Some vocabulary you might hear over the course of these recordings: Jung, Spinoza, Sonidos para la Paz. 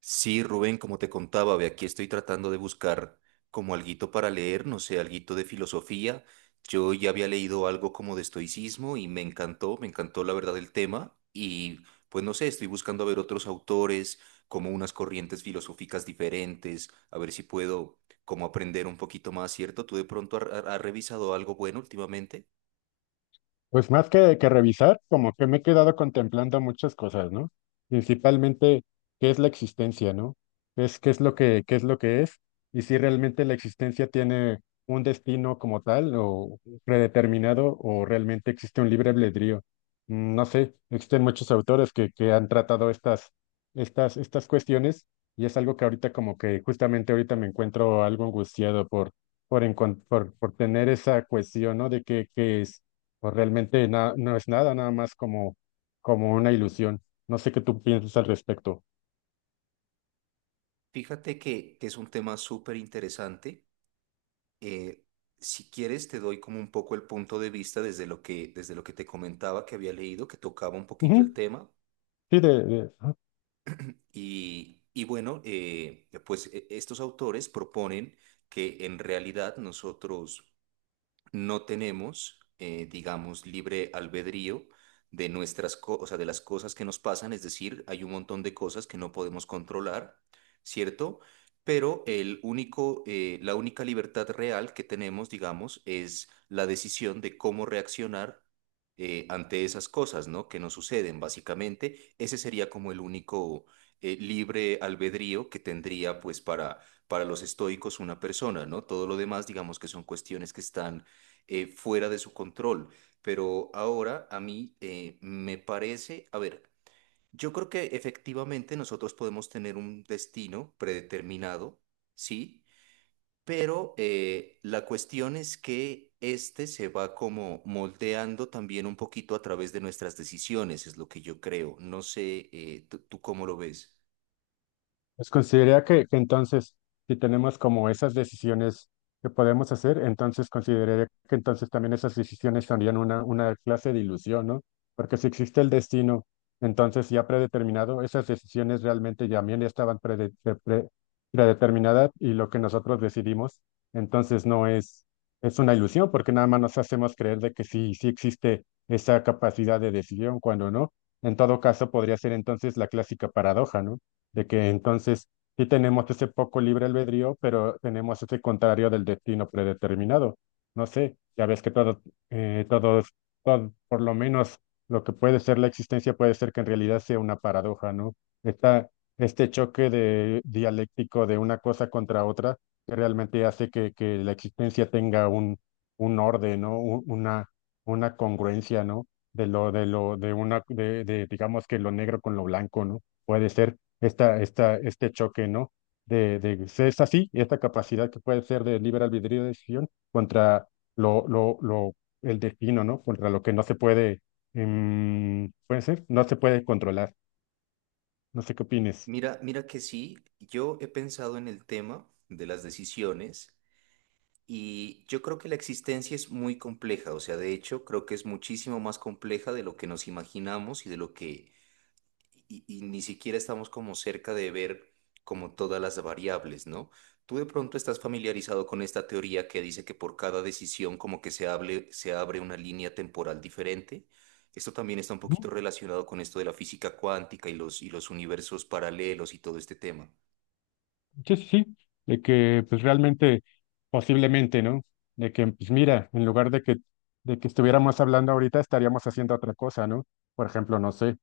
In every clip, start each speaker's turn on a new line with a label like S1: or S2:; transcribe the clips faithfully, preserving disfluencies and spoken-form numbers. S1: Sí, Rubén, como te contaba, ve aquí estoy tratando de buscar como alguito para leer, no sé, alguito de filosofía. Yo ya había leído algo como de estoicismo y me encantó, me encantó la verdad el tema y pues no sé, estoy buscando a ver otros autores, como unas corrientes filosóficas diferentes, a ver si puedo como aprender un poquito más, ¿cierto? ¿Tú de pronto has has revisado algo bueno últimamente?
S2: Pues más que, que revisar, como que me he quedado contemplando muchas cosas, ¿no? Principalmente, ¿qué es la existencia, ¿no? ¿Qué es, qué es lo que, qué es lo que es? Y si realmente la existencia tiene un destino como tal o predeterminado o realmente existe un libre albedrío. Mm, No sé, existen muchos autores que, que han tratado estas, estas, estas cuestiones y es algo que ahorita como que justamente ahorita me encuentro algo angustiado por, por, encon- por, por tener esa cuestión, ¿no? De qué, qué es o realmente na- no es nada, nada más como, como una ilusión. No sé qué tú piensas al respecto.
S1: Fíjate que, que es un tema súper interesante, eh, si quieres, te doy como un poco el punto de vista desde lo que, desde lo que te comentaba que había leído, que tocaba un poquito el
S2: Ujú.
S1: tema.
S2: Sí, de, de-
S1: Y, y bueno, eh, pues e- estos autores proponen que en realidad nosotros no tenemos, eh, digamos, libre albedrío de nuestras cosas, de las cosas que nos pasan, es decir, hay un montón de cosas que no podemos controlar, ¿cierto? Pero el único, eh, la única libertad real que tenemos, digamos, es la decisión de cómo reaccionar eh, ante esas cosas, ¿no? Que nos suceden, básicamente. Ese sería como el único, eh, libre albedrío que tendría, pues, para, para los estoicos una persona, ¿no? Todo lo demás, digamos que son cuestiones que están, eh, fuera de su control. Pero ahora a mí, eh, me parece, a ver, yo creo que efectivamente nosotros podemos tener un destino predeterminado, ¿sí? Pero eh, la cuestión es que este se va como moldeando también un poquito a través de nuestras decisiones, es lo que yo creo. No sé, eh, tú tú ¿cómo lo ves?
S2: Pues consideraría que, que entonces, si tenemos como esas decisiones que podemos hacer, entonces consideraría que entonces también esas decisiones serían una, una clase de ilusión, ¿no? Porque si existe el destino, entonces ya predeterminado, esas decisiones realmente ya también estaban prede- pre- pre- predeterminadas y lo que nosotros decidimos, entonces no es, es una ilusión, porque nada más nos hacemos creer de que sí, sí existe esa capacidad de decisión, cuando no. En todo caso, podría ser entonces la clásica paradoja, ¿no? De que entonces sí tenemos ese poco libre albedrío, pero tenemos ese contrario del destino predeterminado. No sé, ya ves que todo eh, todos, todo- por lo menos lo que puede ser la existencia puede ser que en realidad sea una paradoja, ¿no? Está este choque de, dialéctico de una cosa contra otra que realmente hace que, que la existencia tenga un, un orden, ¿no? Un- Una, una congruencia, ¿no? De lo, de lo, de una, de, de, digamos que lo negro con lo blanco, ¿no? Puede ser esta, esta, este choque, ¿no? De, de ser es así, esta capacidad que puede ser de libre albedrío de decisión contra lo, lo, lo, el destino, ¿no? Contra lo que no se puede, em, puede ser, no se puede controlar. No sé qué opines.
S1: Mira, mira que sí, yo he pensado en el tema de las decisiones. Y yo creo que la existencia es muy compleja, o sea, de hecho, creo que es muchísimo más compleja de lo que nos imaginamos y de lo que y, y ni siquiera estamos como cerca de ver como todas las variables, ¿no? Tú de pronto estás familiarizado con esta teoría que dice que por cada decisión como que se hable, se abre una línea temporal diferente. Esto también está un poquito
S2: Ujú.
S1: relacionado con esto de la física cuántica y los, y los universos paralelos y todo este tema.
S2: Sí, sí, sí, de que pues realmente, posiblemente, ¿no? De que, pues mira, en lugar de que, de que estuviéramos hablando ahorita, estaríamos haciendo otra cosa, ¿no? Por ejemplo, no sé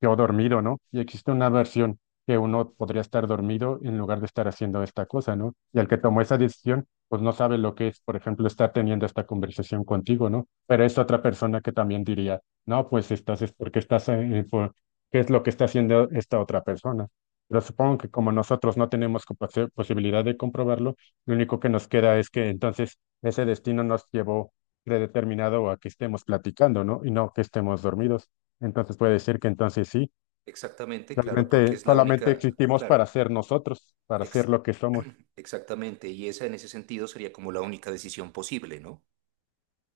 S2: quedó dormido, ¿no? Y existe una versión que uno podría estar dormido en lugar de estar haciendo esta cosa, ¿no? Y el que tomó esa decisión, pues no sabe lo que es, por ejemplo, estar teniendo esta conversación contigo, ¿no? Pero es otra persona que también diría, no, pues estás, es porque estás, eh, por- ¿qué es lo que está haciendo esta otra persona? Pero supongo que como nosotros no tenemos como posibilidad de comprobarlo, lo único que nos queda es que entonces ese destino nos llevó predeterminado a que estemos platicando, ¿no? Y no que estemos dormidos. Entonces puede decir que entonces sí,
S1: Exactamente, claro, porque
S2: realmente
S1: es la
S2: solamente
S1: única,
S2: existimos
S1: claro.
S2: para ser nosotros, para ser
S1: Ex-
S2: lo que somos.
S1: Exactamente, y esa en ese sentido sería como la única decisión posible, ¿no?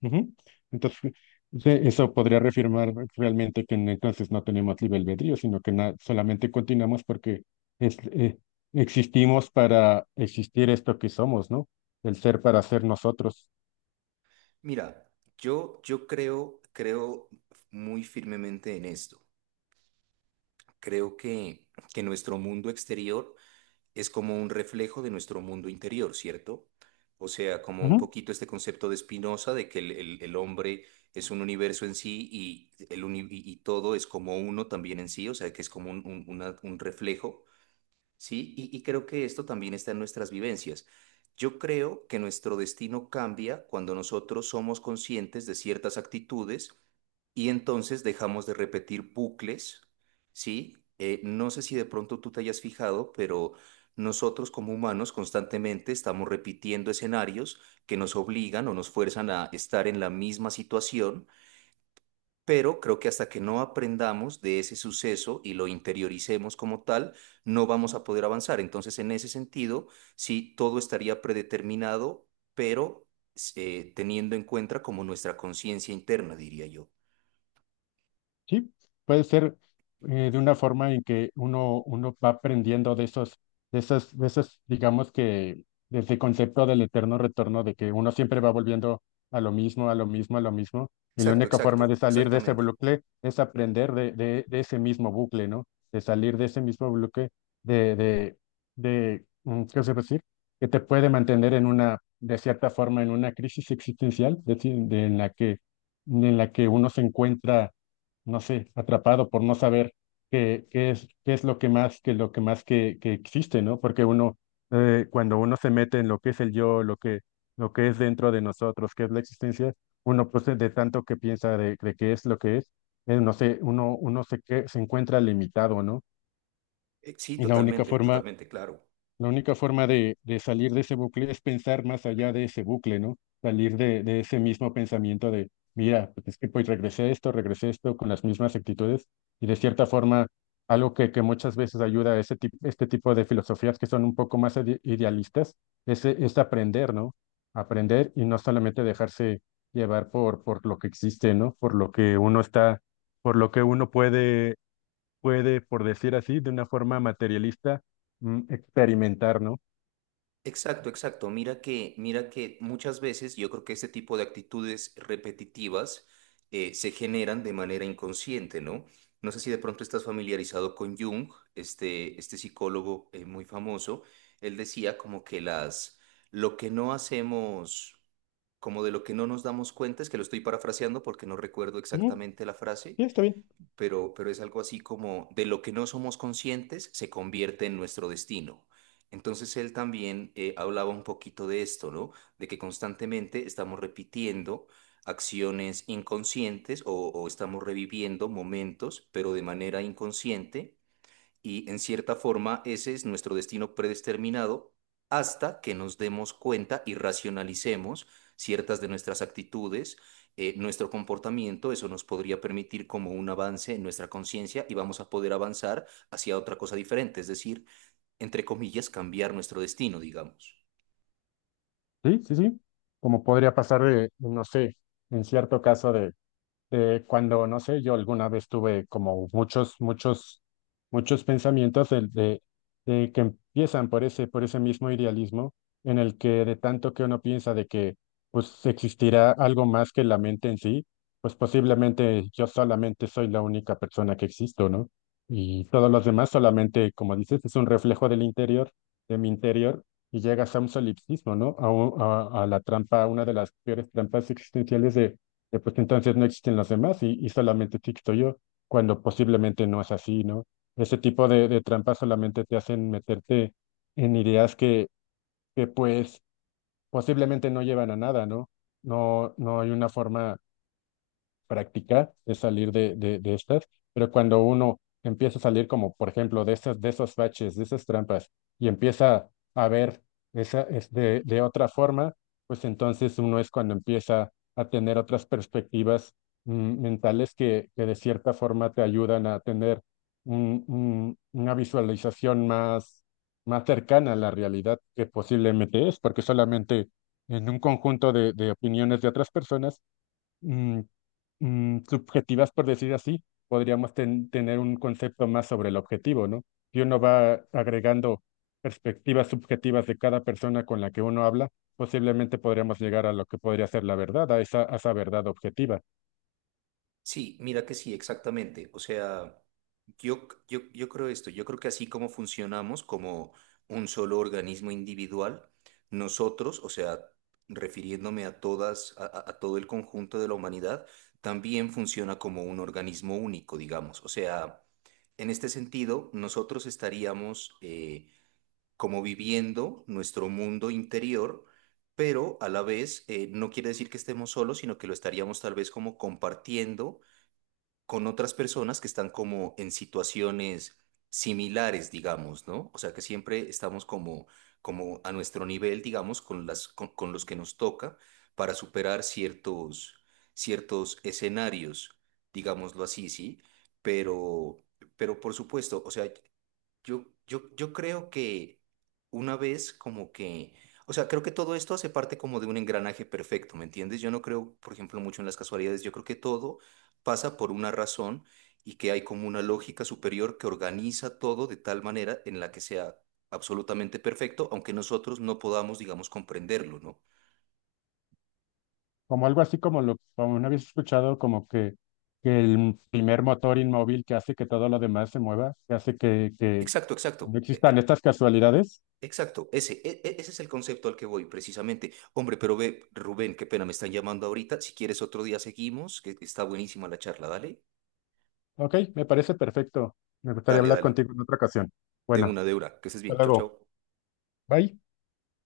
S2: Ujú. Entonces, sí, eso podría reafirmar realmente que n- entonces no tenemos libre albedrío, sino que na- solamente continuamos porque es, eh, existimos para existir esto que somos, ¿no? El ser para ser nosotros.
S1: Mira, yo, yo creo, creo muy firmemente en esto. Creo que, que nuestro mundo exterior es como un reflejo de nuestro mundo interior, ¿cierto? O sea, como un
S2: Ujú.
S1: poquito este concepto de Spinoza de que el, el- el hombre es un universo en sí y, el uni- y y todo es como uno también en sí, o sea, que es como un, un una- un reflejo. Sí, y, y creo que esto también está en nuestras vivencias. Yo creo que nuestro destino cambia cuando nosotros somos conscientes de ciertas actitudes y entonces dejamos de repetir bucles, ¿sí? Eh, no sé si de pronto tú te hayas fijado, pero nosotros como humanos constantemente estamos repitiendo escenarios que nos obligan o nos fuerzan a estar en la misma situación, pero creo que hasta que no aprendamos de ese suceso y lo interioricemos como tal, no vamos a poder avanzar. Entonces, en ese sentido, sí, todo estaría predeterminado, pero, eh, teniendo en cuenta como nuestra conciencia interna, diría yo.
S2: Sí, puede ser eh, de una forma en que uno, uno va aprendiendo de esos, de esas, de esas, digamos que desde el concepto del eterno retorno, de que uno siempre va volviendo a lo mismo, a lo mismo, a lo mismo, y la
S1: Exacto,
S2: única
S1: exacto,
S2: forma de salir de ese
S1: exactamente.
S2: bucle es aprender de, de, de ese mismo bucle, ¿no? De salir de ese mismo bucle, de, de, de, mm, ¿qué se puede decir? Que te puede mantener en una, de cierta forma, en una crisis existencial, es decir, de- en la que, en la que uno se encuentra no sé, atrapado por no saber qué, qué es, qué es lo que más, que lo que más que, que existe, ¿no? Porque uno, eh, cuando uno se mete en lo que es el yo, lo que, lo que es dentro de nosotros, qué es la existencia, uno pues de tanto que piensa de, de qué es lo que es, eh, no sé, uno, uno se, que, se encuentra limitado, ¿no?
S1: Eh, Sí,
S2: Y la única
S1: totalmente,
S2: forma,
S1: totalmente, claro.
S2: la única forma de, de salir de ese bucle es pensar más allá de ese bucle, ¿no? Salir de, de ese mismo pensamiento de, mira, pues es que pues regresé a esto, regresé a esto con las mismas actitudes y de cierta forma algo que, que muchas veces ayuda a ese tip- este tipo de filosofías que son un poco más ide- idealistas es, es aprender, ¿no? Aprender y no solamente dejarse llevar por, por lo que existe, ¿no? Por lo que uno está, por lo que uno puede puede, por decir así, de una forma materialista, mm, experimentar, ¿no?
S1: Exacto, exacto. Mira que, mira que muchas veces yo creo que este tipo de actitudes repetitivas, eh, se generan de manera inconsciente, ¿no? No sé si de pronto estás familiarizado con Jung, este, este psicólogo, eh, muy famoso. Él decía como que las, lo que no hacemos, como de lo que no nos damos cuenta, es que lo estoy parafraseando porque no recuerdo
S2: Ujú.
S1: exactamente la frase,
S2: Sí, está bien.
S1: pero, pero es algo así como de lo que no somos conscientes se convierte en nuestro destino. Entonces él también, eh, hablaba un poquito de esto, ¿no? De que constantemente estamos repitiendo acciones inconscientes o, o estamos reviviendo momentos, pero de manera inconsciente y en cierta forma ese es nuestro destino predeterminado hasta que nos demos cuenta y racionalicemos ciertas de nuestras actitudes, eh, nuestro comportamiento, eso nos podría permitir como un avance en nuestra conciencia y vamos a poder avanzar hacia otra cosa diferente, es decir, entre comillas, cambiar nuestro destino, digamos.
S2: Sí, sí, sí. Como podría pasar, eh, no sé, en cierto caso de eh, cuando, no sé, yo alguna vez tuve como muchos, muchos, muchos pensamientos del- de, de que empiezan por ese, por ese mismo idealismo en el que de tanto que uno piensa de que pues existirá algo más que la mente en sí, pues posiblemente yo solamente soy la única persona que existo, ¿no? Y todos los demás solamente, como dices, es un reflejo del interior, de mi interior, y llegas a un solipsismo, ¿no? A, un- a a la trampa, una de las peores trampas existenciales de eh, pues entonces no existen los demás y, y solamente existo yo, cuando posiblemente no es así, ¿no? Ese tipo de, de trampas solamente te hacen meterte en ideas que, que pues posiblemente no llevan a nada, ¿no? No, no hay una forma practicar es salir de, de, de estas, pero cuando uno empieza a salir como, por ejemplo, de esas, de esos baches, de esas trampas, y empieza a ver esa, es de, de otra forma, pues entonces uno es cuando empieza a tener otras perspectivas mm, mentales que, que de cierta forma te ayudan a tener un- un- una visualización más, más cercana a la realidad que posiblemente es, porque solamente en un conjunto de de opiniones de otras personas, mm, mm, subjetivas, por decir así, podríamos ten- tener un concepto más sobre el objetivo, ¿no? Si uno va agregando perspectivas subjetivas de cada persona con la que uno habla, posiblemente podríamos llegar a lo que podría ser la verdad, a esa, a esa verdad objetiva.
S1: Sí, mira que sí, exactamente. O sea, yo, yo, yo creo esto, yo creo que así como funcionamos como un solo organismo individual, nosotros, o sea, refiriéndome a todas, a, a- a todo el conjunto de la humanidad, también funciona como un organismo único, digamos. O sea, en este sentido, nosotros estaríamos, eh, como viviendo nuestro mundo interior, pero a la vez, eh, no quiere decir que estemos solos, sino que lo estaríamos tal vez como compartiendo con otras personas que están como en situaciones similares, digamos, ¿no? O sea, que siempre estamos como, como a nuestro nivel, digamos, con las, con, con los que nos toca para superar ciertos, ciertos escenarios, digámoslo así, ¿sí? Pero, pero por supuesto, o sea, yo, yo, yo creo que una vez como que, o sea, creo que todo esto hace parte como de un engranaje perfecto, ¿me entiendes? Yo no creo, por ejemplo, mucho en las casualidades, yo creo que todo pasa por una razón y que hay como una lógica superior que organiza todo de tal manera en la que sea absolutamente perfecto, aunque nosotros no podamos, digamos, comprenderlo, ¿no?
S2: Como algo así como lo como una vez escuchado, como que, que el primer motor inmóvil que hace que todo lo demás se mueva, que hace que, que
S1: Exacto, exacto.
S2: no
S1: E- e,
S2: existan estas casualidades.
S1: exacto, ese, e- e- ese es el concepto al que voy precisamente. Hombre, pero ve, Rubén, qué pena, me están llamando ahorita. Si quieres otro día seguimos, que está buenísima la charla, dale,
S2: Ok, me parece perfecto. Me gustaría
S1: dale,
S2: hablar
S1: dale.
S2: contigo en otra ocasión.
S1: De
S2: Bueno.
S1: una, de una, que estés
S2: Hasta
S1: bien, chao,
S2: luego.
S1: chao.
S2: Bye.